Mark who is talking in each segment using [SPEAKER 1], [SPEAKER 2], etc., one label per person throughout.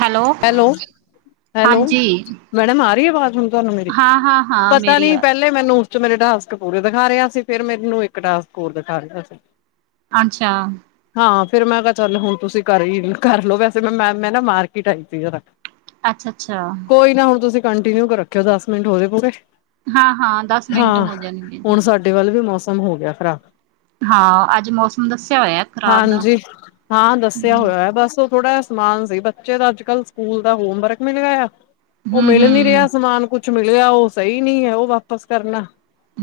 [SPEAKER 1] Hello
[SPEAKER 2] hello hello,
[SPEAKER 1] ਹਾਂਜੀ
[SPEAKER 2] madam ਆ ਰਹੀ ਆਵਾਜ਼ ਹੁ ਤੁਹਾਨੂੰ ਮੇਰੀ
[SPEAKER 1] ਹਾਂ ਹਾਂ ਹਾਂ
[SPEAKER 2] ਪਤਾ
[SPEAKER 1] ਮੇਰੀ
[SPEAKER 2] ਨੀ
[SPEAKER 1] ਆ
[SPEAKER 2] ਪਹਿਲੇ ਮੈਨੂੰ, ਮੇਰੇ ਡਾਸਕ ਪੂਰੇ ਦਿਖਾ ਰਿਹਾ ਸੀ, ਫਿਰ ਮੈਨੂੰ ਇੱਕ ਡਾਸਕ ਹੋਰ ਦਿਖਾ ਰਿਹਾ ਸੀ।
[SPEAKER 1] ਅੱਛਾ,
[SPEAKER 2] ਹਾਂ ਫੇਰ ਮੈਂ ਕਿਹਾ ਚੱਲ ਹੁਣ ਤੁਸੀਂ ਕਰ ਕਰ ਲਓ, ਵੈਸੇ ਮੈਂ-ਮੈਂ-ਮੈਂ ਨਾ ਮਾਰਕੀਟਾਈ ਸੀ।
[SPEAKER 1] ਅੱਛਾ-ਅੱਛਾ,
[SPEAKER 2] ਕੋਈ ਨਾ ਹੁਣ ਤੁਸੀਂ ਕੰਟੀਨਿਊ ਰੱਖਿਓ, ਦਸ ਮਿੰਟ ਹੋਦੇ ਪਏ
[SPEAKER 1] ਹਾਂ ਹਾਂ ਦਸ ਮਿੰਟ
[SPEAKER 2] ਹਾਂ
[SPEAKER 1] ਹੋ ਜਾਣਗੇ
[SPEAKER 2] ਹੁਣ ਸਾਡੇ ਵੱਲ ਵੀ ਮੌਸਮ- ਮਸਮ ਹੋ ਗਿਆ ਖ਼ਰਾਕ
[SPEAKER 1] ਹਾਂ ਅੱਜ ਮੌਸਮ ਦੱਸਿਆ ਹੋਇਆ ਖ਼ਰਾਬ ਦਾ
[SPEAKER 2] ਹਾਂਜੀ ਹਾਂ ਦੱਸਿਆ ਹੋਇਆ ਹੈ, ਬਸ ਉਹ ਥੋੜਾ ਸਮਾਨ ਸੀ ਬੱਚੇ ਦਾ ਅੱਜ-ਕੱਲ੍ਹ ਸਕੂਲ ਦਾ ਹੋਮ ਵਰਕ ਮਿਲ ਗਿਆ ਉਹ
[SPEAKER 1] ਹੂੰ
[SPEAKER 2] ਮਿਲ ਨੀ
[SPEAKER 1] ਹੂੰ
[SPEAKER 2] ਰਿਹਾ ਸਮਾਨ ਕੁਛ ਕੁਛ ਮਿਲਿਆ ਉਹ ਸਹੀ ਨੀ ਹੈ, ਉਹ ਵਾਪਿਸ ਕਰਨਾ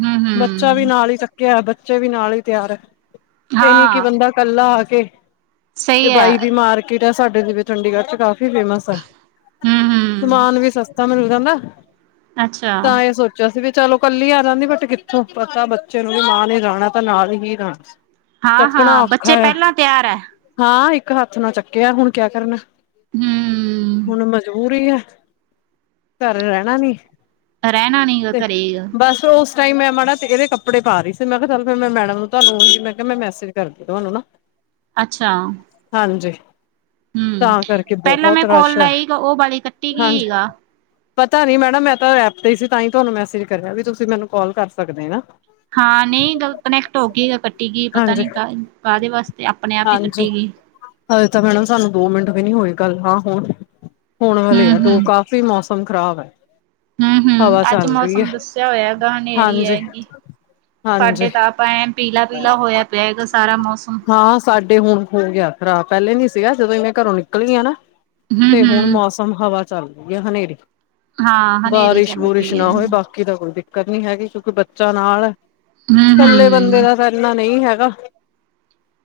[SPEAKER 1] ਹੂੰ
[SPEAKER 2] ਬੱਚਾ ਵੀ
[SPEAKER 1] ਹੂੰ
[SPEAKER 2] ਨਾਲ ਹੀ ਚੱਕਿਆ। ਬੱਚੇ ਵੀ ਨਾਲ ਹੀ ਤਿਆਰ ਹੈ, ਇਹ ਨੀ ਕਿ
[SPEAKER 1] ਹਾਂ
[SPEAKER 2] ਬੰਦਾ ਇਕੱਲਾ ਆ ਕੇ ਤੇ
[SPEAKER 1] ਸਹੀ ਹੈ
[SPEAKER 2] ਬਾਈ ਦੀ ਮਾਰਕੀਟ ਹੈ, ਸਾਡੇ ਜਿਵੇਂ ਚੰਡੀਗੜ੍ਹ ਚ ਕਾਫੀ ਫੇਮਸ ਆ
[SPEAKER 1] ਹੂੰ ਹੂੰ
[SPEAKER 2] ਸਮਾਨ ਵੀ ਸਸਤਾ ਮਿਲ ਜਾਂਦਾ।
[SPEAKER 1] ਅੱਛਾ
[SPEAKER 2] ਤਾਂ ਇਹ ਸੋਚਿਆ ਸੀ ਵੀ, ਚਲੋ ਕੱਲੀ,
[SPEAKER 1] ਹਾਂ ਹਾਂ
[SPEAKER 2] ਚੱਕਣਾ ਔਖਾ,
[SPEAKER 1] ਬੱਚੇ
[SPEAKER 2] ਆ
[SPEAKER 1] ਪਹਿਲਾਂ ਤਿਆਰ ਹੈ
[SPEAKER 2] ਹਾਂ ਇੱਕ ਹੱਥ ਨਾ ਚੱਕਿਆ, ਹੁਣ ਕਿਆ ਕਰਨਾ
[SPEAKER 1] ਹੂੰ
[SPEAKER 2] ਘਰ ਰਹਿਣਾ ਨੀ?
[SPEAKER 1] ਰਹਿਣਾ ਨੀ
[SPEAKER 2] ਤੇ
[SPEAKER 1] ਘਰੇ।
[SPEAKER 2] ਬਸ ਉਸ ਮੈਂ ਇਹਦੇ ਕੱਪੜੇ ਪਾ ਰਹੀ ਸੀ, ਮੈਂ ਕਿਹਾ ਚੱਲ ਫਿਰ ਮੈਂ ਮੈਡਮ ਨੂੰ ਤੁਹਾਨੂੰ ਮੈਂ ਕਿਹਾ ਮੈਂ ਮੈਸੇਜ
[SPEAKER 1] ਅੱਛਾ,
[SPEAKER 2] ਹਾਂਜੀ
[SPEAKER 1] ਹੂੰ,
[SPEAKER 2] ਤਾਂ ਕਰਕੇ
[SPEAKER 1] ਪਹਿਲਾਂ
[SPEAKER 2] ਬਹੁਤ
[SPEAKER 1] ਮੈਂ ਕੋਲ
[SPEAKER 2] ਰਸ਼ ਹੈ
[SPEAKER 1] ਲਾਈ ਸੀਗਾ, ਉਹ ਵਾਲੀ ਕੱਟੀ
[SPEAKER 2] ਹਾਂਜੀ
[SPEAKER 1] ਸੀਗਾ।
[SPEAKER 2] ਪਤਾ ਨੀ ਮੈਡਮ ਮੈਂ ਤਾਂ ਐਪ ਤੇ ਸੀ, ਤਾਂ ਹੀ ਤੁਹਾਨੂੰ ਮੈਸੇਜ ਕਰਿਆ ਵੀ ਤੁਸੀਂ ਮੈਨੂੰ ਕਾਲ ਕਰ ਸਕਦੇ ਨਾ।
[SPEAKER 1] ਹਾਂ ਨਹੀਂ ਗੱਲ ਕਨੈਕਟ ਹੋ ਗਈ, ਕੱਟੀ ਗਈ ਪਤਾ
[SPEAKER 2] ਹਾਂਜੀ
[SPEAKER 1] ਨੀ ਕਾਹ ਕਾਹਦੇ ਵਾਸਤੇ ਆਪਣੇ ਆਪ ਹੀ
[SPEAKER 2] ਹਾਂਜੀ
[SPEAKER 1] ਕੱਟੀ ਗਈ। [unintelligible]
[SPEAKER 2] ਹਜੇ ਤਾਂ ਮੈਡਮ ਸਾਨੂੰ ਦੋ ਮਿੰਟ ਵੀ ਨੀ ਹੋਏ, ਗੱਲ ਹਾਂ ਹੁਣ ਹੁਣ ਹੇ
[SPEAKER 1] ਹੂੰ
[SPEAKER 2] ਆ ਦੋ ਕਾਫ਼ੀ ਮੌਸਮ ਮੌਸਮ ਖ਼ਰਾਬ ਹੈ।
[SPEAKER 1] ਹੂੰ-ਹੂੰ,
[SPEAKER 2] ਹਵਾ
[SPEAKER 1] ਅੱਜ
[SPEAKER 2] ਚੱਲ ਰਹੀ ਹੈ
[SPEAKER 1] ਮੌਸਮ ਦੱਸਿਆ ਹੋਇਆ ਹੈਗਾ, ਹਨੇਰੀ
[SPEAKER 2] ਹਾਂਜੀ
[SPEAKER 1] ਹੈਗੀ।
[SPEAKER 2] ਹਾਂਜੀ
[SPEAKER 1] ਸਾਡੇ ਤਾਂ ਆਪ ਐ ਪੀਲਾ-ਪੀਲਾ ਹੋਇਆ ਪਿਆ ਹੈਗਾ, ਸਾਰਾ ਮੌਸਮ
[SPEAKER 2] ਹਾਂ ਸਾਡੇ ਹੁਣ ਹੋ ਗਿਆ, ਖਰਾਬ ਪਹਿਲੇ ਨੀ ਸੀਗਾ ਜਦੋਂ ਇਹੇ ਘਰੋਂ ਨਿਕਲੀਆਂ ਨਾ।
[SPEAKER 1] ਹੂੰ
[SPEAKER 2] ਤੇ ਹੁਣ
[SPEAKER 1] ਹੂੰ
[SPEAKER 2] ਮੌਸਮ ਹਵਾ ਚੱਲ ਰਹੀ ਹੈ ਹਨੇਰੀ,
[SPEAKER 1] ਹਾਂ ਹਨੇਰੀ ਚੱਲ
[SPEAKER 2] ਬਾਰਿਸ਼-ਬਾਰਿਸ਼
[SPEAKER 1] ਪਈ
[SPEAKER 2] ਨਾ
[SPEAKER 1] ਹੈ
[SPEAKER 2] ਹੋਏ
[SPEAKER 1] ਹੂੰ
[SPEAKER 2] ਬਾਕੀ ਦਾ ਕੋਈ ਕਰਨੀ ਹੈਗੀ, ਕਿਉਂਕਿ ਬੱਚਾ ਨਾਲ ਕੱਲੇ
[SPEAKER 1] ਹੂੰ
[SPEAKER 2] ਬੰਦੇ ਦਾ ਤਾਂ ਇਨਾ ਨਹੀਂ ਹੈਗਾ।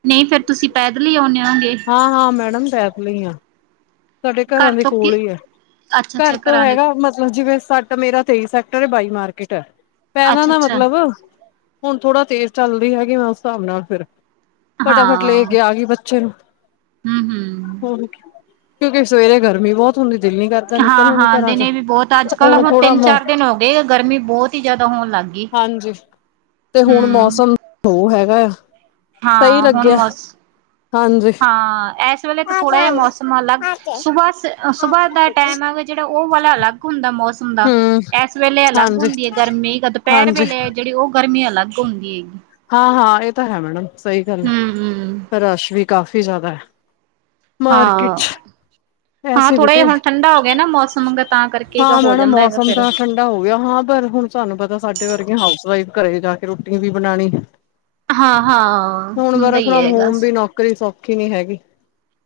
[SPEAKER 1] ਨਹੀਂ ਫੇਰ ਤੁਸੀਂ ਪੈਦਲ ਈ?
[SPEAKER 2] ਹਾਂ, ਸਾਡੇ ਘਰਾਂ
[SPEAKER 1] ਘਰ
[SPEAKER 2] ਦੇ
[SPEAKER 1] ਤੋਂ
[SPEAKER 2] ਕੋਲ
[SPEAKER 1] ਕਿ
[SPEAKER 2] ਹੀ ਹੈ
[SPEAKER 1] ਅੱਛਾ ਅੱਛਾ
[SPEAKER 2] ਘਰ ਤੋਂ
[SPEAKER 1] ਘਰਾਂ ਦੇ
[SPEAKER 2] ਹੈਗਾ ਮਤਲਬ ਜਿਵੇਂ ਸੱਟ ਮੇਰਾ ਤੇਈ
[SPEAKER 1] ਅੱਛਾ ਅੱਛਾ
[SPEAKER 2] ਹੁਣ ਥੋੜਾ ਤੇਜ਼ ਚੱਲਦੀ ਹੈਗੀ, ਮੈਂ ਉਸ ਹਿਸਾਬ ਨਾਲ ਫਿਰ ਫਟਾਫਟ ਲੈ
[SPEAKER 1] ਹਾਂ
[SPEAKER 2] ਕੇ ਆ ਗਈ ਬੱਚੇ ਨੂੰ
[SPEAKER 1] ਹੂੰ ਹੂੰ
[SPEAKER 2] ਹਣ ਕਿਉਂਕਿ ਸਵੇਰੇ ਗਰਮੀ ਬਹੁਤ ਹੁੰਦੀ। ਦਿਲ ਨੀ ਕਰਦਾ ਨਿਕਲਣ ਨੂੰ
[SPEAKER 1] ਹਾਂ-ਹਾਂ,
[SPEAKER 2] ਘਰਾਂ ਚੋਂ
[SPEAKER 1] ਦਿਨੇ ਵੀ ਬਹੁਤ
[SPEAKER 2] ਹੁਣ ਥੋੜਾ ਮ
[SPEAKER 1] ਗਈ।
[SPEAKER 2] ਹਾਂਜੀ, ਤੇ ਹੁਣ
[SPEAKER 1] ਹੂੰ,
[SPEAKER 2] ਮੌਸਮ ਉਹ ਹੈਗਾ ਆ।
[SPEAKER 1] ਹਾਂ ਹੁਣ ਮਸ
[SPEAKER 2] ਹਾਜੀ,
[SPEAKER 1] ਹਾਂ, ਅਲੱਗ ਹੁੰਦਾ, ਹੁੰਦਾ
[SPEAKER 2] ਹਮ
[SPEAKER 1] ਇਸ ਵੇਲੇ ਅਲੱਗ
[SPEAKER 2] ਹਾਂਜੀ
[SPEAKER 1] ਹੁੰਦੀ ਹੈ, ਗਰਮੀ ਦੁਪਹਿਰ
[SPEAKER 2] ਹਾਂਜੀ
[SPEAKER 1] ਵੇਲੇ ਜਿਹੜੀ ਉਹ ਗਰਮੀ ਅਲੱਗ ਹੁੰਦੀ ਹੈਗੀ ਐ।
[SPEAKER 2] ਹਾਂ-ਹਾਂ ਇਹ ਤਾਂ ਹੈ ਮੈਡਮ ਸਹੀ ਗੱਲ
[SPEAKER 1] ਹੂੰ-ਹੂੰ।
[SPEAKER 2] ਹੈ ਰਸ਼ ਵੀ ਕਾਫ਼ੀ ਜ਼ਿਆਦਾ ਹੈ। ਮਾਰਕਿਟ
[SPEAKER 1] ਹਾਂ,
[SPEAKER 2] ਚ
[SPEAKER 1] ਹਾਂ
[SPEAKER 2] ਐਸੇ
[SPEAKER 1] ਥੋੜ੍ਹਾ ਜਿਹਾ
[SPEAKER 2] ਬੇਟੇ
[SPEAKER 1] ਹੁਣ ਠੰਡਾ ਹੋ ਗਿਆ ਨਾ ਮੌਸਮ ਤਾਂ ਕਰਕੇ
[SPEAKER 2] ਹਾਂ
[SPEAKER 1] ਹੋ
[SPEAKER 2] ਮੈ ਨਾ
[SPEAKER 1] ਜਾਂਦਾ ਹੈਗਾ
[SPEAKER 2] ਮੌਸਮ
[SPEAKER 1] ਫਿਰ।
[SPEAKER 2] ਤਾਂ ਠੰਡਾ ਹੋ ਗਿਆ ਹਾਂ ਪਰ ਹੁਣ ਸਾਨੂੰ ਪਤਾ ਸਾਡੇ ਵਰਗੀਆਂ ਹਾਊਸ ਵਈਫ ਘਰੇ ਜਾ ਕੇ ਰੋਟੀ ਵੀ ਬਣਾਉਣੀ।
[SPEAKER 1] ਹਾਂ-ਹਾਂ,
[SPEAKER 2] ਹੁਣ
[SPEAKER 1] ਹੁੰਦਾ
[SPEAKER 2] ਬਾਰ
[SPEAKER 1] ਹੀ
[SPEAKER 2] ਫਰੋਮ
[SPEAKER 1] ਹੈਗਾ।
[SPEAKER 2] ਹੋਮ ਵੀ ਨੌਕਰੀ ਸੌਖੀ ਨੀ ਹੈਗੀ।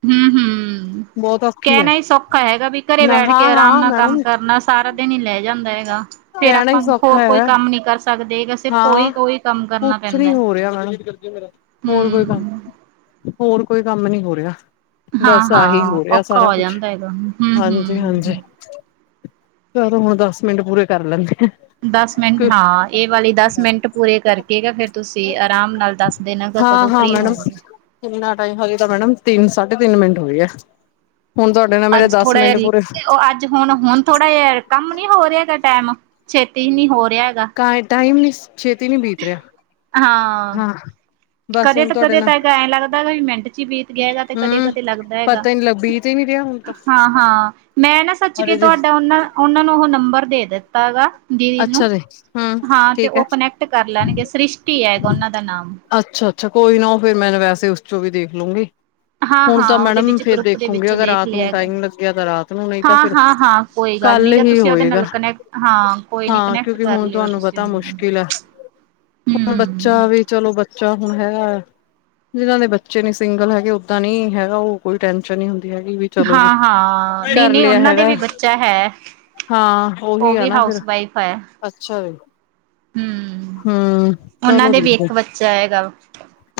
[SPEAKER 1] ਹੂੰ-ਹੂੰ,
[SPEAKER 2] ਬਹੁਤ ਔਖੀ ਹੈ
[SPEAKER 1] ਕਹਿਣਾ ਹੀ ਸੌਖਾ ਹੈਗਾ ਵੀ ਘਰੇ
[SPEAKER 2] ਨਾ
[SPEAKER 1] ਬੈਠ ਕੇ ਆਰਾਮ
[SPEAKER 2] ਹਾਂ-ਹਾਂ
[SPEAKER 1] ਨਾਲ ਕੰਮ
[SPEAKER 2] ਮੈਡਮ
[SPEAKER 1] ਕਰਨਾ ਸਾਰਾ ਦਿਨ ਹੀ ਲੈ ਜਾਂਦਾ ਹੈਗਾ ਫੇਰ
[SPEAKER 2] ਕਹਿਣਾ ਹੀ
[SPEAKER 1] ਆਪਾਂ
[SPEAKER 2] ਸੌਖਾ
[SPEAKER 1] ਹੋਰ ਕੋਈ
[SPEAKER 2] ਹੈ
[SPEAKER 1] ਕੰਮ ਨੀ ਕਰ ਸਕ ਸਕਦੇ ਕਿ ਸੇ ਕੋਈ
[SPEAKER 2] ਹਾਂ
[SPEAKER 1] ਕੋਈ ਕੰਮ ਕਰਨਾ
[SPEAKER 2] ਕੁਛ
[SPEAKER 1] ਪੈਂਦਾ
[SPEAKER 2] ਨੀ
[SPEAKER 1] ਹੈ
[SPEAKER 2] ਹੋ ਰਿਹਾ ਮੈਡਮ ਹੋਰ ਕੋਈ ਕੰਮ
[SPEAKER 1] ਹਮ [unintelligible]
[SPEAKER 2] ਹੋਰ ਕੋਈ ਕੰਮ ਨੀ ਹੋ ਰਿਹਾ। ਬਸ ਆਹੀ
[SPEAKER 1] ਹਾਂ-ਹਾਂ
[SPEAKER 2] ਹੋ ਰਿਹਾ
[SPEAKER 1] ਔਖਾ
[SPEAKER 2] ਸਾਰਾ
[SPEAKER 1] ਹੋ
[SPEAKER 2] ਕੁਛ
[SPEAKER 1] ਜਾਂਦਾ ਹੈਗਾ
[SPEAKER 2] ਹਾਂਜੀ-ਹਾਂਜੀ
[SPEAKER 1] ਹੂੰ-ਹੂੰ।
[SPEAKER 2] ਚਦੋ ਹੁਣ ਦਸ ਮਿੰਟ ਪੂਰੇ ਕਰ ਲੈਂਦੇ
[SPEAKER 1] ਦਸ ਮਿੰਟ
[SPEAKER 2] ਆ।
[SPEAKER 1] ਹਾਂ ਇਹ ਵਾਲੀ ਦਸ ਮਿੰਟ ਪੂਰੇ ਕਰਕੇ ਗ ਫੇਰ ਤੁਸੀਂ ਆਰਾਮ ਨਾਲ ਦੱਸ ਦੇਨ ਗ ਕਦੋਂ ਫਰੀ ਹੋਵਗੇ
[SPEAKER 2] ਇੰਨਾ ਟਾਈਮ ਹੋ ਤਾਂ ਮੈਡਮ ਤਿੰਨ ਸਾਢੇ ਤਿੰਨ ਮਿੰਟ ਹੋਗੇ ਗਿਆ
[SPEAKER 1] ਅੱਜ ਥੋੜਾ ਜਿਹਾ ਅੱਜ ਹੁਣ ਹੁਣ ਥੋੜਾ ਜਿਹਾ ਕੰਮ ਨੀ ਹੋ ਰਿਹਾ ਹੈਗਾ ਟਾਈਮ ਛੇਤੀ ਨੀ ਹੋਰ
[SPEAKER 2] ਕ ਟਾਈਮ ਨੀਸ ਛੇਤੀ ਨਹੀਂੀ ਬੀਤ ਰਿਹਾ
[SPEAKER 1] ਹਾਂ।
[SPEAKER 2] ਬਸ
[SPEAKER 1] ਕਦੇ
[SPEAKER 2] ਹੁਣ
[SPEAKER 1] ਤਾਂ,
[SPEAKER 2] ਤੁਹਾਡੇ
[SPEAKER 1] ਕਦੇ
[SPEAKER 2] ਨਾਲ
[SPEAKER 1] ਤਾਂ ਐਂ ਲੱਗਦਾ ਵੀ ਮਿੰਟ ਚ ਹੀ ਬੀਤ ਗਿਆ ਹੈਗਾ ਤੇ
[SPEAKER 2] ਹਮ
[SPEAKER 1] ਕਦੇ-ਕਦੇ ਲੱਗਦਾ ਹੈਗਾ
[SPEAKER 2] ਪਤਾ ਹੀ ਨੀ ਲੱਗ ਬੀਤ ਹੀ ਨੀ ਰਿਹਾ ਹੁਣ ਤਾਂ
[SPEAKER 1] ਹਾਂ-ਹਾਂ। ਮੈਂ ਨਾ ਸੱਚ ਕੇ
[SPEAKER 2] ਅਰੇ ਜੀ
[SPEAKER 1] ਤੁਹਾਡਾ ਉਹਨਾਂ-ਉਹਨਾਂ ਨੂੰ ਉਹ ਨੰਬਰ ਦੇ ਦਿੱਤਾ ਗਾ ਦੀਦੀ ਨੂੰ।
[SPEAKER 2] ਅੱਛਾ ਜੀ ਹਮ
[SPEAKER 1] ਹਾਂ ਤੇ
[SPEAKER 2] ਠੀਕ ਹੈ
[SPEAKER 1] ਉਹ ਕਨੈਕਟ ਕਰ ਲੈਣਗੇ। ਸ੍ਰਿਸ਼ਟੀ ਹੈਗਾ ਉਹਨਾਂ ਦਾ ਨਾਮ
[SPEAKER 2] ਅੱਛਾ। ਕੋਈ ਨਾ ਉਹ ਫੇਿਰ ਮੈਂ ਤਾਂ ਵੈਸੇ ਉਸ ਚੋਂ ਵੀ ਦੇਖ ਲੂੰਗੀ
[SPEAKER 1] ਹਾਂ
[SPEAKER 2] ਹੁਣ ਤਾਂ
[SPEAKER 1] ਹਾਂ ਉਹਦੇ
[SPEAKER 2] ਮੈਡਮ,
[SPEAKER 1] ਵਿੱਚ
[SPEAKER 2] ਫੇਰ
[SPEAKER 1] ਗਰੁੱਪ ਦੇ
[SPEAKER 2] ਦੇਖੋਗੇਂ
[SPEAKER 1] ਵਿੱਚੋਂ
[SPEAKER 2] ਅਗਰ
[SPEAKER 1] ਦੇਖ
[SPEAKER 2] ਰਾਤ
[SPEAKER 1] ਲਿਆ
[SPEAKER 2] ਨੂੰ
[SPEAKER 1] ਹੈਗਾ
[SPEAKER 2] ਟਾਈਮ ਲੱਗਿਆ ਤਾਂ ਰਾਤ ਨੂੰ। ਨਹੀਂ ਤਾਂ
[SPEAKER 1] ਹਾਂ
[SPEAKER 2] ਫਿਰ
[SPEAKER 1] ਹਾਂ ਹਾਂ ਕੋਈ ਗੱਲ
[SPEAKER 2] ਕੱਲ
[SPEAKER 1] ਨੀ ਗ
[SPEAKER 2] ਹੀ
[SPEAKER 1] ਤੁਸੀਂ ਉਹਦੇ ਨਾਲ
[SPEAKER 2] ਹੋਏਗਾ
[SPEAKER 1] ਕਨੈਕਟ। ਹਾਂ ਕੋਈ ਨੀ
[SPEAKER 2] ਹਾਂ
[SPEAKER 1] ਕਨੈਕਟ
[SPEAKER 2] ਕਿਉਕਿ
[SPEAKER 1] ਕਰ
[SPEAKER 2] ਹੁਣ
[SPEAKER 1] ਲਿਓ
[SPEAKER 2] ਤੁਹਾਨੂੰ
[SPEAKER 1] ਤੁਸੀਂ
[SPEAKER 2] ਪਤਾ
[SPEAKER 1] ਉਹਦੇ ਨਾਲ
[SPEAKER 2] ਮੁਸ਼ਕਿਲ ਆ ਹੁਣ ਬੱਚਾ
[SPEAKER 1] ਹਮ
[SPEAKER 2] ਵੀ ਚਲੋ ਬੱਚਾ ਹੁਣ ਹੈ ਜਿਹਨਾਂ ਦੇ ਬੱਚੇ ਨੀ ਸਿੰਗਲ ਹੈਗੇ ਓਦਾਂ ਨੀ ਹੈਗਾ ਉਹ ਕੋਈ ਟੈਸ਼ਨ ਨਹੀਂੀ ਹੈਗੀ ਵੀ ਚਲੋ ਜੀ।
[SPEAKER 1] ਹਾਂ ਹਾਂ ਨਹੀਂ
[SPEAKER 2] ਕਰ
[SPEAKER 1] ਨਹੀਂ
[SPEAKER 2] ਲਿਆ
[SPEAKER 1] ਉਹਨਾਂ ਦੇ
[SPEAKER 2] ਹੈਗਾ
[SPEAKER 1] ਵੀ ਬੱਚਾ ਹੈ
[SPEAKER 2] ਹਾਂ ਉਹੀ
[SPEAKER 1] ਉਹ
[SPEAKER 2] ਆ
[SPEAKER 1] ਵੀ
[SPEAKER 2] ਨਾ। ਫਿਰ
[SPEAKER 1] ਹਾਊਸ ਵਾਈਫ ਹੈ
[SPEAKER 2] ਅੱਛਾ ਵੀ
[SPEAKER 1] ਹਮ
[SPEAKER 2] ਹਮ
[SPEAKER 1] ਉਹਨਾਂ
[SPEAKER 2] ਚਲੋ
[SPEAKER 1] ਦੇ ਵੀ
[SPEAKER 2] ਠੀਕ ਹੇ
[SPEAKER 1] ਇੱਕ ਬੱਚਾ ਹੈਗਾ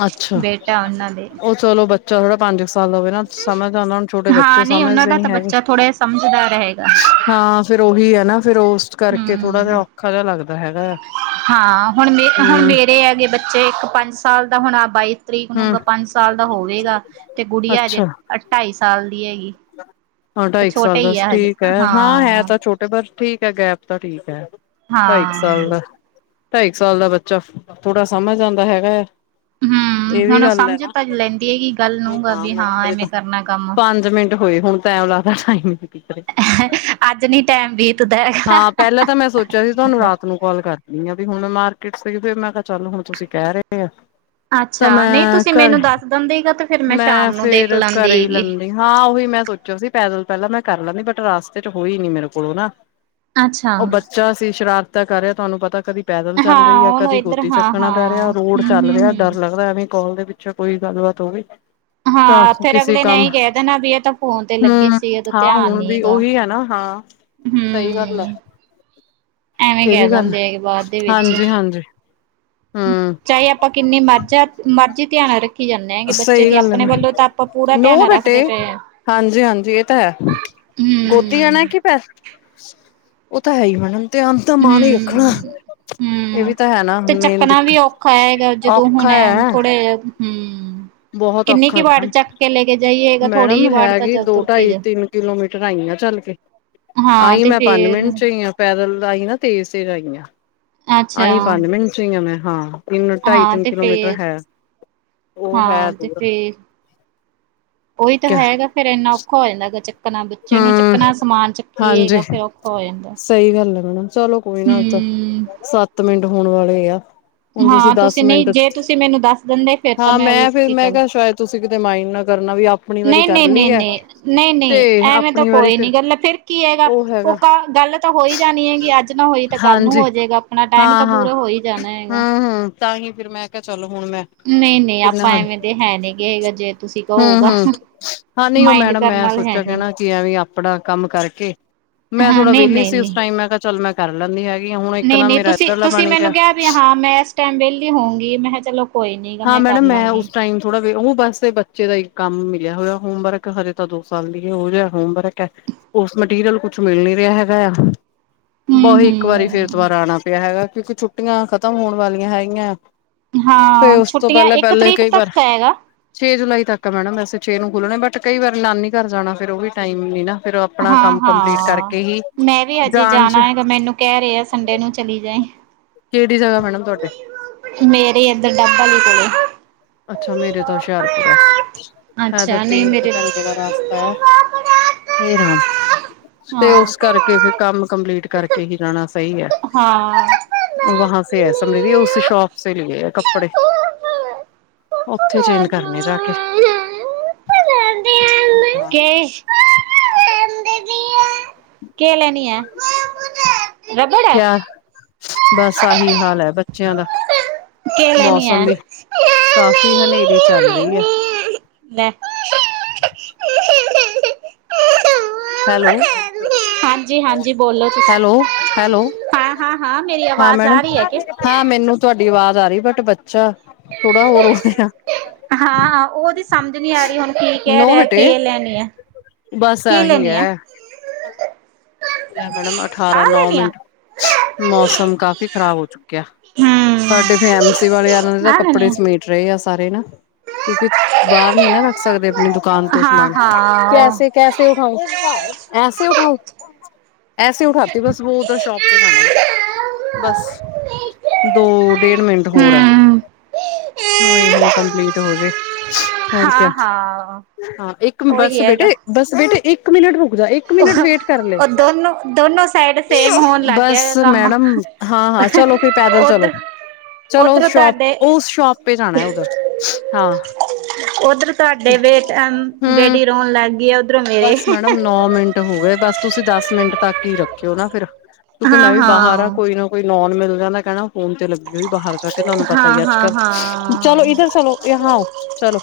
[SPEAKER 2] ਅੱਛਾ।
[SPEAKER 1] ਬੇਟਾ ਉਹਨਾਂ ਦੇ
[SPEAKER 2] ਉਹ ਚਲੋ ਬੱਚਾ ਥੋੜਾ ਪੰਜ ਗੱਲ ਹੋਵੇ ਨਾ। ਸਮਝ ਆਨਾ, ਛੋਟੇ ਬੱਚੇ
[SPEAKER 1] ਹਾਂ ਨਹੀਂ ਉਹਨਾਂ
[SPEAKER 2] ਸਮਝਦੇ
[SPEAKER 1] ਦਾ
[SPEAKER 2] ਨੀ
[SPEAKER 1] ਤਾਂ
[SPEAKER 2] ਹੈਗੇ
[SPEAKER 1] ਬੱਚਾ ਥੋੜ੍ਹਾ ਸਮਝਦਾਰ ਹੈਗਾ
[SPEAKER 2] ਹਾਂ ਫੇਿਰ ਉਹੀ ਹੈ ਨਾ। ਫੇਿਰ ਉਸ ਕਰਕੇ ਥੋੜ੍ਹਾ
[SPEAKER 1] ਹਮ
[SPEAKER 2] ਜਿਹਾ ਔਖਾ ਜਿਹਾ ਲੱਗਦਾ ਹੈਗਾ ਆ
[SPEAKER 1] ਹਾਂ ਹੁਣ ਮੇ, ਹੁਣ
[SPEAKER 2] ਹੂੰ
[SPEAKER 1] ਮੇਰੇ ਹੈਗੇ ਬੱਚੇ। ਇੱਕ ਪੰਜ ਸਾਲ ਦਾ ਹੁਣ ਆ ਬਾਈ ਤਰੀਕ ਨੂੰ
[SPEAKER 2] ਹੂੰ
[SPEAKER 1] ਪੰਜ ਸਾਲ ਦਾ ਹੋਵੇਗਾ। ਤੇ ਗੁੜੀਆ ਹਜੇ ਢਾਈ ਸਾਲ ਦੀ ਹੈਗੀ
[SPEAKER 2] ਹ
[SPEAKER 1] ਤੇ
[SPEAKER 2] ਢਾਈ, ਇਕੁ ਸਾਲ
[SPEAKER 1] ਛੋਟੇ
[SPEAKER 2] ਦਾ
[SPEAKER 1] ਹੀ ਆ ਹਜੇ
[SPEAKER 2] ਠੀਕ ਹੈ। ਹਾਂ ਹੈ ਤਾਂ ਛੋਟੇ ਪਰ ਠੀਕ ਹੈ। ਗੈਪ ਤਾਂ ਠੀਕ ਹੈ ਢਾਈ ਕੁ ਸਾਲ ਦਾ
[SPEAKER 1] ਹਾਂ
[SPEAKER 2] ਢਾਈ ਸਾਲ ਦਾ ਬੱਚਾ ਥੋੜਾ ਸਮਝ ਆਉਂਦਾ ਹੈਗਾ ਹੈ
[SPEAKER 1] ਹਮ
[SPEAKER 2] ਇਹ ਵੀ
[SPEAKER 1] ਹੁਣ ਉਹ
[SPEAKER 2] ਗੱਲ ਹੈ।
[SPEAKER 1] ਸਮਝ ਤਾਂ ਲੈਂਦੀ ਹੈਗੀ ਗੱਲ ਨੂੰਗਾ ਵੀ ਹਾਂ ਐਵੇਂ ਕਰਨਾ ਕੰਮ
[SPEAKER 2] ਪੰਜ ਮਿੰਟ ਹੋਏ ਹੁਣ ਟੈਮ ਲੱਗਦਾ
[SPEAKER 1] ਅੱਜ ਨੀ ਟਾਈਮ ਬੀਤਦਾ ਹੈਗਾ
[SPEAKER 2] ਹਾਂ ਪਹਿਲਾਂ ਤਾਂ ਮੈਂ ਸੋਚਿਆ ਸੀ ਤੁਹਾਨੂੰ ਰਾਤ ਨੂੰ ਕਾਲ ਕਰ ਨ ਵੀ ਹੁਣ ਮਾਰਕੀਟ ਸੇ ਫਿਰ ਮੈਂ ਕਿਹਾ ਚੱਲ ਹੁਣ ਤੁਸੀਂ ਕਹਿ ਰਹੇ ਆ ਤਾਂ
[SPEAKER 1] ਅੱਛਾ ਨਹੀਂ
[SPEAKER 2] ਮੈਂ
[SPEAKER 1] ਤੁਸੀਂ
[SPEAKER 2] ਘਰੇ।
[SPEAKER 1] ਮੈਨੂੰ ਦੱਸ ਦਿੰਦੇ ਗਾ ਤੇ ਫਿਰ
[SPEAKER 2] ਮੈਂ
[SPEAKER 1] ਸ਼ਾਮ ਨੂੰ ਦੇਖ
[SPEAKER 2] ਫੇਰ ਘਰੇ
[SPEAKER 1] ਲਾਂਦੀ
[SPEAKER 2] ਹੀ
[SPEAKER 1] ਹੈਗੀ
[SPEAKER 2] ਲੈਂਦੀ। ਹਾਂ ਉਹੀ ਮੈਂ ਮੈਂ ਸੋਚਿਆ ਸੀ। ਪੈਦਲ ਪਹਿਲਾਂ ਮੈਂ ਕਰ ਲੈਂਦੀ ਬਟ ਰਸਤੇ ਚ ਹੋਈ ਨੀ ਮੇਰੇ ਕੋਲੋਂ ਨਾ
[SPEAKER 1] ਅੱਛਾ
[SPEAKER 2] ਉਹ ਬੱਚਾ ਸੀ ਸ਼ਰਾਰਤਾਾਂ ਕਰ ਰਿਹਾ ਤੁਹਾਨੂੰ ਪਤਾ ਕਦੀ ਪੈਦਲ ਚੱਲ ਰਹੀ ਹੈ।
[SPEAKER 1] ਹਾਂ ਉਹਨੂੰ
[SPEAKER 2] ਕਦੀ
[SPEAKER 1] ਇੱਧਰ
[SPEAKER 2] ਗੌਦੀ
[SPEAKER 1] ਹਾਂ
[SPEAKER 2] ਚੱਕਣਾ ਪੈ ਰਿਹਾ।
[SPEAKER 1] ਹਾਂ
[SPEAKER 2] ਰੋਡ
[SPEAKER 1] ਹਮ
[SPEAKER 2] ਚੱਲ
[SPEAKER 1] ਹਮ
[SPEAKER 2] ਰਿਹਾ ਡਰ
[SPEAKER 1] ਹਮ
[SPEAKER 2] ਲੱਗਦਾ ਐਵੇਂ ਕਾਲ ਦੇ ਪਿੱਛੋ ਕੋਈ ਗੱਲਬਾਤ ਹੋਵੇ। ਤਾਂ
[SPEAKER 1] ਹਾਂ ਫੇਰ
[SPEAKER 2] ਕਿਸੇ
[SPEAKER 1] ਅਗਲੇ ਨੇ
[SPEAKER 2] ਕੰਮ
[SPEAKER 1] ਇਹੀ ਕਹਿ ਦੇਣਾ ਵੀ ਇਹ ਤਾਂ ਫੋਨ ਤੇ ਲੱਗੀ
[SPEAKER 2] ਹਮ
[SPEAKER 1] ਸੀ ਇਹਦਾ
[SPEAKER 2] ਹਾਂ
[SPEAKER 1] ਧਿਆਨ
[SPEAKER 2] ਹੁਣ
[SPEAKER 1] ਨੀ
[SPEAKER 2] ਵੀ
[SPEAKER 1] ਹੈਗਾ
[SPEAKER 2] ਉਹੀ ਹੈ ਨਾ। ਹਾਂ ਸਹੀ ਗੱਲ ਹੈ
[SPEAKER 1] ਹਮ ਐਵੇਂ
[SPEAKER 2] ਇਹ
[SPEAKER 1] ਕਹਿ
[SPEAKER 2] ਵੀ ਗੱਲ।
[SPEAKER 1] ਦਿੰਦੇ ਆ ਕਿ ਬਾਅਦ ਦੇ ਵਿੱਚ
[SPEAKER 2] ਹਾਂਜੀ-ਹਾਂਜੀ ਹੂੰ,
[SPEAKER 1] ਚਾਹੇ ਆਪਾਂ ਕਿੰਨੀ ਮਜ਼ ਮਰਜੀੀ ਧਿਆਨ ਰੱਖ
[SPEAKER 2] ਸਹੀ ਗੱਲ ਹੈ।
[SPEAKER 1] ਪੂਰਾ
[SPEAKER 2] ਨੋ
[SPEAKER 1] ਧਿਆਨ
[SPEAKER 2] ਬੇਟੇ,
[SPEAKER 1] ਰੱਖਦੇ ਪਏ ਆ
[SPEAKER 2] ਹਾਂਜੀ-ਹਾਂਜੀ ਇਹ ਤਾਂ ਹੈ ਗੋਦੀ
[SPEAKER 1] ਹਮ
[SPEAKER 2] ਆਣਾ ਕਿ ਪੈਸ। ਉਹ ਤਾਂ ਹੈ ਹੀ ਹੋਣਾ ਧਿਆਨ ਤਾਂ ਮਾਂ ਨੇ ਹੀ ਰੱਖਣਾ
[SPEAKER 1] ਹਮ
[SPEAKER 2] ਇਹ
[SPEAKER 1] ਹਮ
[SPEAKER 2] ਵੀ ਤਾਂ ਹੈ ਨਾ
[SPEAKER 1] ਤੇ
[SPEAKER 2] ਮੇਨ
[SPEAKER 1] ਚੱਕਣਾ
[SPEAKER 2] ਦਿੱਕਤ।
[SPEAKER 1] ਵੀ ਔਖਾ ਹੈਗਾ ਜਦੋਂ ਹੁਣ
[SPEAKER 2] ਔਖਾ ਹੈ
[SPEAKER 1] ਥੋੜੇ ਹਮ
[SPEAKER 2] ਬਹੁਤ
[SPEAKER 1] ਕਿੰਨੀ
[SPEAKER 2] ਔਖਾ।
[SPEAKER 1] ਕੁ ਵਾਰ
[SPEAKER 2] ਮੈਡਮ
[SPEAKER 1] ਚੱਕ ਕੇ ਲੈ ਕੇ ਜਾਈਏਗਾ ਥੋੜ੍ਹੀ
[SPEAKER 2] ਮੈਡਮ
[SPEAKER 1] ਜਿਹੀ ਵਾਰ
[SPEAKER 2] ਹੈਗੀ।
[SPEAKER 1] ਤਾਂ
[SPEAKER 2] ਦੋ,
[SPEAKER 1] ਤੁਰ ਕੇ
[SPEAKER 2] ਢਾਈ,
[SPEAKER 1] ਜਾ
[SPEAKER 2] ਤਿੰਨ ਕਿਲੋਮੀਟਰ ਆਈ ਆ। ਚੱਲ ਕੇ
[SPEAKER 1] ਹਾਂ
[SPEAKER 2] ਆਈ
[SPEAKER 1] ਤੇ
[SPEAKER 2] ਮੈਂ ਪੰਜ
[SPEAKER 1] ਫੇਰ
[SPEAKER 2] ਮਿੰਟ ਚ ਹੀ ਆ ਪੈਦਲ ਆਈ ਨਾ ਤੇਜ਼-ਤੇਜ਼ ਆਈ ਆ।
[SPEAKER 1] ਅੱਛਾ
[SPEAKER 2] ਆਈ ਪੰਜ ਮਿੰਟ ਚਈ ਆ ਮੈਂ। ਹਾਂ ਤਿੰਨ ਢਾਈ,
[SPEAKER 1] ਹਾਂ
[SPEAKER 2] ਤਿੰਨ
[SPEAKER 1] ਤੇ
[SPEAKER 2] ਕਿਲੋਮੀਟਰ
[SPEAKER 1] ਫੇਰ
[SPEAKER 2] ਹੈ। ਉਹ ਹੈ
[SPEAKER 1] ਹਾਂ ਤੇ
[SPEAKER 2] ਦੂਰ
[SPEAKER 1] ਫੇਰ ਉਹੀ ਤਾਂ
[SPEAKER 2] ਕਿਆ
[SPEAKER 1] ਹੈਗਾ ਫੇਿਰ ਇੰਨਾ ਔਖਾ ਹੋ ਜਾਂਦਾ ਗਾ ਚੱਕਣਾ। ਬੱਚੇ ਨੂੰ
[SPEAKER 2] ਹੂੰ
[SPEAKER 1] ਚੱਕਣਾ ਸਮਾਨ
[SPEAKER 2] ਹਾਂਜੀ
[SPEAKER 1] ਚੱਕੀਏਗਾ। ਫੇਿਰ ਔਖਾ ਹੋ ਜਾਂਦਾ
[SPEAKER 2] [unintelligible] ਚਲੋ ਕੋਈ ਨਾ ਤਾਂ,
[SPEAKER 1] ਹੂੰ
[SPEAKER 2] ਸੱਤ ਮਿੰਟ ਹੋਣ ਵਾਲੇ ਆ ਹੁਣ ਤੁਸੀਂ
[SPEAKER 1] ਹਾਂ
[SPEAKER 2] ਦਸ
[SPEAKER 1] ਨਹੀਂ
[SPEAKER 2] ਮਿੰਟ।
[SPEAKER 1] ਜੇ ਤੁਸੀਂ ਮੈਨੂੰ ਦੱਸ ਦਿੰਦੇ ਫੇਰ ਤਾਂ
[SPEAKER 2] ਹਾਂ ਮੈਂ ਫੇਿਰ ਮੈਂ ਕਿਹਾ ਸ਼ਾਇਦ ਤੁਸੀਂ ਕਿਤੇ ਮਾਈਨ ਨਾਲ
[SPEAKER 1] ਨਹੀਂ-ਨਹੀਂ-ਨਹੀਂ-ਨਹੀਂ ਨਹੀਂ
[SPEAKER 2] ਤੇ
[SPEAKER 1] ਨਹੀਂ ਐਵੇਂ ਤਾਂ
[SPEAKER 2] ਆਪਣੀ ਵਾਰੀ
[SPEAKER 1] ਕੋਈ
[SPEAKER 2] ਫਿਰ
[SPEAKER 1] ਨੀ ਗੱਲ ਫੇਿਰ ਕੀ ਹੈਗਾ ਉਹ ਗੱਲ ਤਾਂ ਹੋਈ ਜਾਣੀ ਹੈਗੀ ਅੱਜ ਨਾ ਹੋਈ ਤਾਂ ਕੱਲ ਨੂੰ
[SPEAKER 2] ਹਾਂਜੀ
[SPEAKER 1] ਹੋ ਜਾਏਗਾ ਆਪਣਾ ਟਾਈਮ
[SPEAKER 2] ਹਾਂ
[SPEAKER 1] ਤਾਂ
[SPEAKER 2] ਹਾਂ
[SPEAKER 1] ਪੂਰਾ ਹੋਈ ਜਾਣਾ ਹੈਗਾ
[SPEAKER 2] ਹੂੰ ਹੂੰ ਤਾਂ ਹੀ ਫੇਿਰ ਮੈਂ ਕਿਹਾ ਚਲੋ ਹੁਣ ਮੈਂ
[SPEAKER 1] ਨਹੀਂ ਨਹੀਂ ਆਪਾਂ ਐਵੇਂ ਤੇ ਹੈ ਨੀ ਕਹੇਗਾ ਜੇ ਤੁਸੀਂ
[SPEAKER 2] ਹਮ ਹਮ
[SPEAKER 1] ਕਹੋਗਾ
[SPEAKER 2] ਹਾਂ ਨ ਉਹ
[SPEAKER 1] ਮਾਇੰਡ
[SPEAKER 2] ਮੈਡਮ
[SPEAKER 1] ਕਰਨ
[SPEAKER 2] ਮੈਂ
[SPEAKER 1] ਨਾਲ ਹੈ
[SPEAKER 2] ਸੋਚਿਆ
[SPEAKER 1] ਨੀ
[SPEAKER 2] ਕਹਿਣਾ ਕੀ ਐ ਵੀ ਆਪਣਾ ਕੰਮ ਕਰਕੇ ਮੈਂ
[SPEAKER 1] ਹਾਂ
[SPEAKER 2] ਥੋੜਾ
[SPEAKER 1] ਨਹੀਂ
[SPEAKER 2] ਵਿਹਲੀ
[SPEAKER 1] ਨਹੀਂ
[SPEAKER 2] ਸੀ ਉਸ
[SPEAKER 1] ਨਹੀਂ
[SPEAKER 2] ਟਾਈਮ ਮੈਂ ਕਿਹਾ ਚੱਲ ਮੈਂ ਕਰ ਲੈਂਦੀ ਹੈਗੀ ਆ ਹੁਣ ਇੱਕ
[SPEAKER 1] ਨਹੀਂ
[SPEAKER 2] ਨਾ
[SPEAKER 1] ਨਹੀਂ
[SPEAKER 2] ਮੇਰਾ
[SPEAKER 1] ਤੁਸੀਂ
[SPEAKER 2] ਇੱਧਰਲਾ
[SPEAKER 1] ਤੁਸੀਂ
[SPEAKER 2] ਬਣ ਗਿਆ
[SPEAKER 1] ਮੈਨੂੰ ਕਿਹਾ ਵੀ ਹਾਂ ਮੈਂ ਇਸ ਟਾਈਮ ਵਿਹਲੀ ਹੋਊਗੀ ਮੈਂ ਕਿਹਾ ਚਲੋ ਕੋਈ ਨੀ ਗਾ
[SPEAKER 2] ਹਾਂ
[SPEAKER 1] ਕਰ
[SPEAKER 2] ਮੈਡਮ ਮੈਂ ਉਸ
[SPEAKER 1] ਲਾਂਗੀ
[SPEAKER 2] ਟਾਈਮ ਥੋੜਾਉਹ ਬਸ ਬੱਚੇ ਦਾ ਇੱਕ ਕੰਮ ਵਧਿਆ ਹੋਇਆ ਹੋਮਵਰਕ ਹਜੇ ਤਾਂ ਦੋ ਸਾਲ ਦੀ ਉਹ ਜਿਹਾ ਹੋਮਵਰਕ ਹੈ ਉਸ ਮਟੀਰੀਅਲ ਕੁੱਛ ਮਿਲ ਨੀ ਰਿਹਾ ਹੈਗਾ
[SPEAKER 1] ਹਮ
[SPEAKER 2] ਬਹੁਹੀ ਇੱਕ ਵਾਰੀ ਫੇਰ
[SPEAKER 1] ਹਮ
[SPEAKER 2] ਦੁਬਾਰਾ ਆਉਣਾ ਪਿਆ ਹੈਗਾ ਕਿਉਂਕਿ ਛੁੱਟੀਆਂ ਖ਼ਤਮ ਹੋਣ ਵਾਲੀਆਂ ਹੈਗੀਆਂ ਫ
[SPEAKER 1] ਹਾਂ
[SPEAKER 2] ਉਸ ਤੋਂ
[SPEAKER 1] ਛੁੱਟੀਆਂ
[SPEAKER 2] ਪਹਿਲਾਂ
[SPEAKER 1] ਇੱਕ
[SPEAKER 2] ਪਹਿਲਲੇ
[SPEAKER 1] ਤਰੀਕ
[SPEAKER 2] ਕਈ
[SPEAKER 1] ਤੱਕ
[SPEAKER 2] ਵਾਰ
[SPEAKER 1] ਤਾਂ ਹੈਗਾ
[SPEAKER 2] ਛੇ ਜੁਲਾਈ ਤੱਕ ਮੈਡਮ ਵੈਸੇ ਛੇ ਨੂੰ ਖੁੱਲਣੇ ਬਟ ਕਈ ਵਾਰੀ ਨਾਨੀ ਘਰ ਜਾਣਾ ਫੇਰ ਉਹ ਵੀ ਟਾਈਮ ਨੀ ਨਾ ਫੇਰ ਆਪਣਾ
[SPEAKER 1] ਹਾਂ
[SPEAKER 2] ਕੰਮ ਕੰਪਲੀਟ
[SPEAKER 1] ਹਾਂ
[SPEAKER 2] ਕਰਕੇ ਹੀ
[SPEAKER 1] ਮੈਂ ਵੀ ਅਜੇ
[SPEAKER 2] ਜਾਣ ਚ
[SPEAKER 1] ਜਾਣਾ ਹੈਗਾ ਮੈਨੂੰ ਕਹਿ ਰਿਹਾ ਆ ਸੰਡੇ ਨੂੰ ਚਲੀ ਜਾਏ
[SPEAKER 2] ਕਿਹੜੀ ਜਗ੍ਹਾ ਮੈਡਮ ਤੁਹਾਡੇ
[SPEAKER 1] ਡੱਬਾ ਨਹੀਂ ਕੋਲੇ
[SPEAKER 2] ਅੱਛਾ ਮੇਰੇ ਤਾਂ ਹੁਸ਼ਿਆਰਪੁਰ ਹੈ ਹੈ ਤਾਂ
[SPEAKER 1] ਅੱਛਾ ਨਹੀਂ
[SPEAKER 2] ਤਿੰਨ ਕੁ
[SPEAKER 1] ਮੇਰੇ ਹ-
[SPEAKER 2] ਹਰਾ ਤੇ ਉਸ ਕਰਕੇ ਫਿਰ ਕੰਮ ਕੰਪਲੀਟ ਕਰਕੇ ਹੀ ਰਣਾ ਸਹੀ ਹੈਾਂ
[SPEAKER 1] ਹਾਂ।
[SPEAKER 2] ਹਉਸ ਸ਼ੋਪ ਲ ਕੱਪੜੇ ਉਓਥੇ ਚੇਂਜ ਕਰਨੇ ਜਾ ਕੇ ਹ-
[SPEAKER 1] ਕੇ ਕਿ ਲੈਣੀ ਹੈ ਰਬੜ।
[SPEAKER 2] ਕਿਆ ਬਸ ਆਹੀ ਹਾਲ ਹੈ ਬੱਚਿਆਂ ਦਾ
[SPEAKER 1] ਕਿ ਲੈਣੀ ਆ
[SPEAKER 2] ਮੌਸਮ ਵੀ
[SPEAKER 1] ਨਹੀਂ
[SPEAKER 2] ਕਾਫ਼ੀ ਹਨੇਰੀ ਚੱਲ ਰਹੀ ਹੈ
[SPEAKER 1] ਦੇ-
[SPEAKER 2] ਹੈਲੋ-
[SPEAKER 1] ਹਾਂਜੀ ਹਾਂਜੀ ਬੋਲੋ ਤੁਸੀਂ
[SPEAKER 2] ਹੈਲੋ- ਹੈਲੋ
[SPEAKER 1] ਹਾਂ ਹਾਂ ਹਾਂ ਮੇਰੀ
[SPEAKER 2] ਹਾਂ
[SPEAKER 1] ਆਵਾਜ਼
[SPEAKER 2] ਮੈਡਮ
[SPEAKER 1] ਆ ਰਹੀ ਹੈ ਕਿ
[SPEAKER 2] ਹਾਂ ਮੈਨੂੰ ਤੁਹਾਡੀ ਆਵਾਜ਼ ਆ ਰਹੀ ਬਟ ਬੱਚਾ ਥੋੜਾ ਹੋਰ ਹੋਆ
[SPEAKER 1] ਹਾਂ ਹਾਂ ਉਹਦੀ ਸਮਝ ਨਹੀ ਆ ਰਹੀ ਹੁਣ ਕੀ ਕਹਿ
[SPEAKER 2] ਨੋ
[SPEAKER 1] ਰਿਹਾ
[SPEAKER 2] ਬੇਟੇ
[SPEAKER 1] ਕੀ ਲੈਣੀ ਹੈ
[SPEAKER 2] ਬਸ
[SPEAKER 1] ਕੀ
[SPEAKER 2] ਆਗੀ
[SPEAKER 1] ਲੈਣੀ ਹੈ
[SPEAKER 2] ਹ ਮੈਡਮ
[SPEAKER 1] ਆ
[SPEAKER 2] ਅਠਾਰਾਂ ਨੌ
[SPEAKER 1] ਲੈਣੀ ਆ
[SPEAKER 2] ਮਿੰਟ ਮੌਸਮ ਕਾਫੀ ਖ਼ਰਾਬ ਹੋ ਚੁੱਕਿਆ।
[SPEAKER 1] ਹੂੰ
[SPEAKER 2] ਸਾਡੇ ਫੇ ਐਮ ਸੀ ਵਾਲੇਨਾਂ ਦੇ ਤਾਂ
[SPEAKER 1] ਆਹ ਲੈਣੇ
[SPEAKER 2] ਕੱਪੜੇ ਸਮੇਟ ਰਹੇ ਆ। ਸਾਰੇ ਨਾ ਕਿਉਂਕਿ ਬਾਹਰ ਨੀ
[SPEAKER 1] ਆ।
[SPEAKER 2] ਨਾ ਰੱਖ ਸਕਦੇ ਆਪਣੀ ਦੁਕਾਨ ਤੋਂ
[SPEAKER 1] ਹਾਂ
[SPEAKER 2] ਸਮਾਨ।
[SPEAKER 1] ਹਾਂ।
[SPEAKER 2] ਕੈਸੇ- ਕੈਸੇ ਉਠਾਊ ਐਸੇ
[SPEAKER 1] ਹੂੰ।
[SPEAKER 2] ਉਠਾਊ। ਐਸੇ ਉਠਾਤੀ ਬਸ ਵ ਉਧਰ ਸ਼ੋਪ ਪੇ ਜਾਣਾ ਹੈ। ਬਸ ਦੋ ਡੇਢ ਮਿੰਟ ਹੋਰ ਹੈ। ਹਈ ਹੁਣ ਕੰਪਲੀਟ ਹੋਜੇ। ਹੋਰ ਕਿਆ
[SPEAKER 1] ਹਾਂ ਹਾਂ
[SPEAKER 2] ਹਾਂ ਇੱਕ ਬੱਸ
[SPEAKER 1] ਉਹੀ
[SPEAKER 2] ਬੇਟੇ
[SPEAKER 1] ਹੈਗਾ।
[SPEAKER 2] ਬੱਸ ਬੇਟੇ ਇੱਕ ਮਿੰਟ ਰੁਕ। ਦਾ ਇੱਕ ਮਿੰਟ ਵੇਟ ਕਰ ਲਏ।
[SPEAKER 1] ਉਹ ਦੋਨੋ ਦੋਨੋ ਸਾਈਡ ਸੇਮ ਹੋਣ ਲੱਗ
[SPEAKER 2] ਬਸ
[SPEAKER 1] ਗਿਆ ਕੰਮ
[SPEAKER 2] ਮੈਡਮ ਹਾਂ ਹਾਂ ਚਲੋ ਫਿਰ ਪੈਦਲ ਚਲੋ।
[SPEAKER 1] ਉਧਰ
[SPEAKER 2] ਚਲੋ ਉਸ
[SPEAKER 1] ਉਧਰੋਂ
[SPEAKER 2] ਸ਼ੋਪ
[SPEAKER 1] ਤੁਹਾਡੇ
[SPEAKER 2] ਉਸ ਸ਼ੋਪ ਪੇ ਜਾਣਾ ਉਧਰ ਹਾਂ।
[SPEAKER 1] ਉੱਧਰ
[SPEAKER 2] ਤੇ
[SPEAKER 1] ਤੁਹਾਡੇ ਬੇ
[SPEAKER 2] ਹਮ
[SPEAKER 1] ਬੇਟੀ ਰੋਣ ਲੱਗ ਗਈ। ਉਧਰੋਂ ਮੇਰੇ
[SPEAKER 2] ਬਸ ਮੈਡਮ ਨੌ ਮਿੰਟ ਹੋਗੇ ਬਸ ਤੁਸੀਂ ਦਸ ਮਿੰਟ ਤੱਕ ਹੀ ਰੱਖਿਓ ਨਾ ਫਿਰ। ਕਿਉਂਕਿ ਮੈਂ
[SPEAKER 1] ਹਾਂ
[SPEAKER 2] ਵੀ ਬਾਹਰ ਆ
[SPEAKER 1] ਹਾਂ
[SPEAKER 2] ਕੋਈ ਨਾ ਕੋਈ ਨੋਨ ਮਿਲ ਜਾਂਦਾ ਕਹਿਣਾ। ਫੋਨ ਤੇ ਲੱਗੇ ਹੋਈ ਬਾਹਰ ਜਾ ਕੇ ਤੁਹਾਨੂੰ ਪਤਾ
[SPEAKER 1] ਹਾਂ
[SPEAKER 2] ਹੀ ਅੱਜ
[SPEAKER 1] ਹਾਂ
[SPEAKER 2] ਕਲ
[SPEAKER 1] ਹਾਂ
[SPEAKER 2] ਚਲੋ ਇਧਰ ਚਲੋ ਇਹਾਂ ਚਲੋ।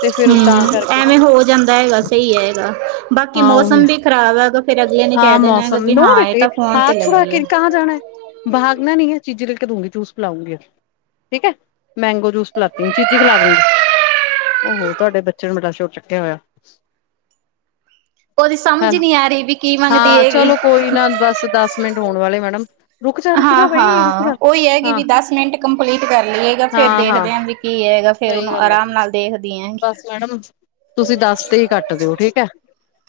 [SPEAKER 2] ਤੇ ਫਿਰ ਤਾਂ
[SPEAKER 1] ਹਮ
[SPEAKER 2] ਕਰਕੇ
[SPEAKER 1] ਐਵੇਂ ਹੋ ਜਾਂਦਾ ਹੈਗਾ ਸਹੀ ਹੈ ਹੈਗਾ।
[SPEAKER 2] [unintelligible] [unintelligible] [unintelligible] [unintelligible]
[SPEAKER 1] ਬਾਕੀ ਮੌਸਮ ਵੀ ਖ਼ਰਾਬ ਹੈਗਾ ਫੇਰ ਅਗਲੇ ਨੇ ਕਹਿ ਦੇਣਾ ਹੈਗਾ ਵੀ ਹਾਂ ਇਹ ਤਾਂ ਫੋਨ ਤੇ ਲੱਗੀ ਹੈ
[SPEAKER 2] ਠੀਕ ਹੈ ਮੈਂਗੋ ਜੂਸ ਪਿਲਾਤੀ ਚੀਜੀ ਖਿਲਾ ਦਵੇਗੀ। ਉਹ ਤੁਹਾਡੇ ਬੱਚੇ ਨੇ ਬੜਾ ਸ਼ੋਰ ਚੁੱਕਿਆ ਹੋਇਆ।
[SPEAKER 1] ਉਹਦੀ
[SPEAKER 2] ਹੈ
[SPEAKER 1] ਸਮਝ ਨਹੀਂ ਆ ਰਹੀ ਵੀ ਕੀ ਮੰਗਦੀ
[SPEAKER 2] ਹਾਂ
[SPEAKER 1] ਹੈਗੀ
[SPEAKER 2] ਚਲੋ ਕੋਈ ਨਾ ਬਸ ਦਸ ਮਿੰਟ ਹੋਣ ਵਾਲੇ ਮੈ। ਰੁਕ ਜਾ ਰੁਕਦਾ
[SPEAKER 1] ਹਾਂ
[SPEAKER 2] ਬਈ ਰੁਕਦਾ
[SPEAKER 1] ਹਾਂ ਉਹੀ ਹੈਗੀ
[SPEAKER 2] ਹਾਂ
[SPEAKER 1] ਵੀ ਦਸ ਮਿੰਟ ਕੰਪਲੀਟ ਕਰ ਲਈਏਗਾ ਫੇਰ
[SPEAKER 2] ਹਾਂ ਹਾਂ।
[SPEAKER 1] ਦੇਖਦੇ ਵੀ ਕੀ ਹੈਗਾ ਫੇਰ
[SPEAKER 2] ਸਹੀ
[SPEAKER 1] ਉਹਨੂੰ
[SPEAKER 2] ਗੱਲ ਹੈ
[SPEAKER 1] ਆਰਾਮ ਨਾਲ ਦੇਖਦੀ ਹੈਗੀ
[SPEAKER 2] ਬਸ ਮੈਡਮ। ਤੁਸੀਂ ਦੱਸ ਤੇ ਹੀ ਕੱਟ ਦਿਓ ਠੀਕ ਹੈ।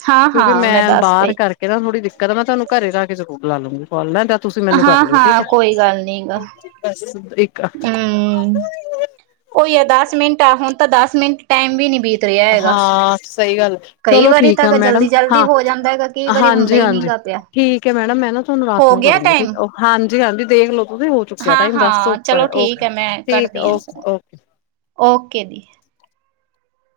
[SPEAKER 1] ਹਾਂ
[SPEAKER 2] ਕਿਉਂਕਿ
[SPEAKER 1] ਹਾਂ
[SPEAKER 2] ਮੈਂ
[SPEAKER 1] ਦੱਸ
[SPEAKER 2] ਬਾਹਰ
[SPEAKER 1] ਤੇ
[SPEAKER 2] ਕਰਕੇ ਨਾ ਥੋੜ੍ਹੀ ਦਿੱਕਤ ਆ ਮੈਂ ਤੁਹਾਨੂੰ ਘਰੇ ਜਾ ਕੇ ਜ਼ਰੂਰ ਲਾ ਲੂੰਗੀ ਕੋਲ। ਤੁਸੀਂ ਮੈਨੂੰ ਕਰ
[SPEAKER 1] ਹਾਂ
[SPEAKER 2] ਲਿਉ ਠੀਕ
[SPEAKER 1] ਹਾਂ ਕੋਈ ਗੱਲ ਨੀ ਗਾ
[SPEAKER 2] ਹੈ ਇੱਕ
[SPEAKER 1] ਕੋਈ ਯ ਦਸ ਮਿੰਟ ਆ ਹੁਣ ਤਾਂ ਦਸ ਮਿੰਟ ਟਾਈਮ ਵੀ ਨੀ ਬੀਤ। ਰਿਹਾ ਹੈਗਾ।
[SPEAKER 2] ਹਾਂ ਸਹੀ ਗੱਲ
[SPEAKER 1] ਕਈ
[SPEAKER 2] ਚਲੋ
[SPEAKER 1] ਵਾਰੀ
[SPEAKER 2] ਠੀਕ
[SPEAKER 1] ਤਾਂ
[SPEAKER 2] ਆ ਮੈਡਮ
[SPEAKER 1] ਜਲਦੀ ਜਲਦੀ
[SPEAKER 2] ਹਾਂ
[SPEAKER 1] ਹੋ ਜਾਂਦਾ ਹੈਗਾ ਕਈ ਵਾਰੀ ਹੁੰਦਾ
[SPEAKER 2] ਹਾਂਜੀ
[SPEAKER 1] ਹੀ ਨਹੀਂ
[SPEAKER 2] ਹਾਂਜੀ।
[SPEAKER 1] ਗਾ ਪਿਆ।
[SPEAKER 2] ਠੀਕ ਹੈ ਮੈਡਮ ਮੈਂ ਨਾ ਤੁਹਾਨੂੰ ਰਾਤ
[SPEAKER 1] ਹੋ
[SPEAKER 2] ਨੂੰ
[SPEAKER 1] ਗਿਆ
[SPEAKER 2] ਕਰੂੰਗੀ ਠੀਕ
[SPEAKER 1] ਟਾਈਮ
[SPEAKER 2] ਹਾਂਜੀ ਹਾਂਜੀ ਦੇਖਲੋ ਤੁਸੀਂ ਹੋ ਚੁੱਕਿਆ
[SPEAKER 1] ਹਾਂ
[SPEAKER 2] ਟਾਈਮ
[SPEAKER 1] ਹਾਂ
[SPEAKER 2] ਦੱਸੋ।
[SPEAKER 1] ਚਲੋ ਠੀਕ ਹੈ ਮੈਂ ਕਰਦੀ ਹਾਂ ਫੋਨ ਓਕੇ ਦੀ।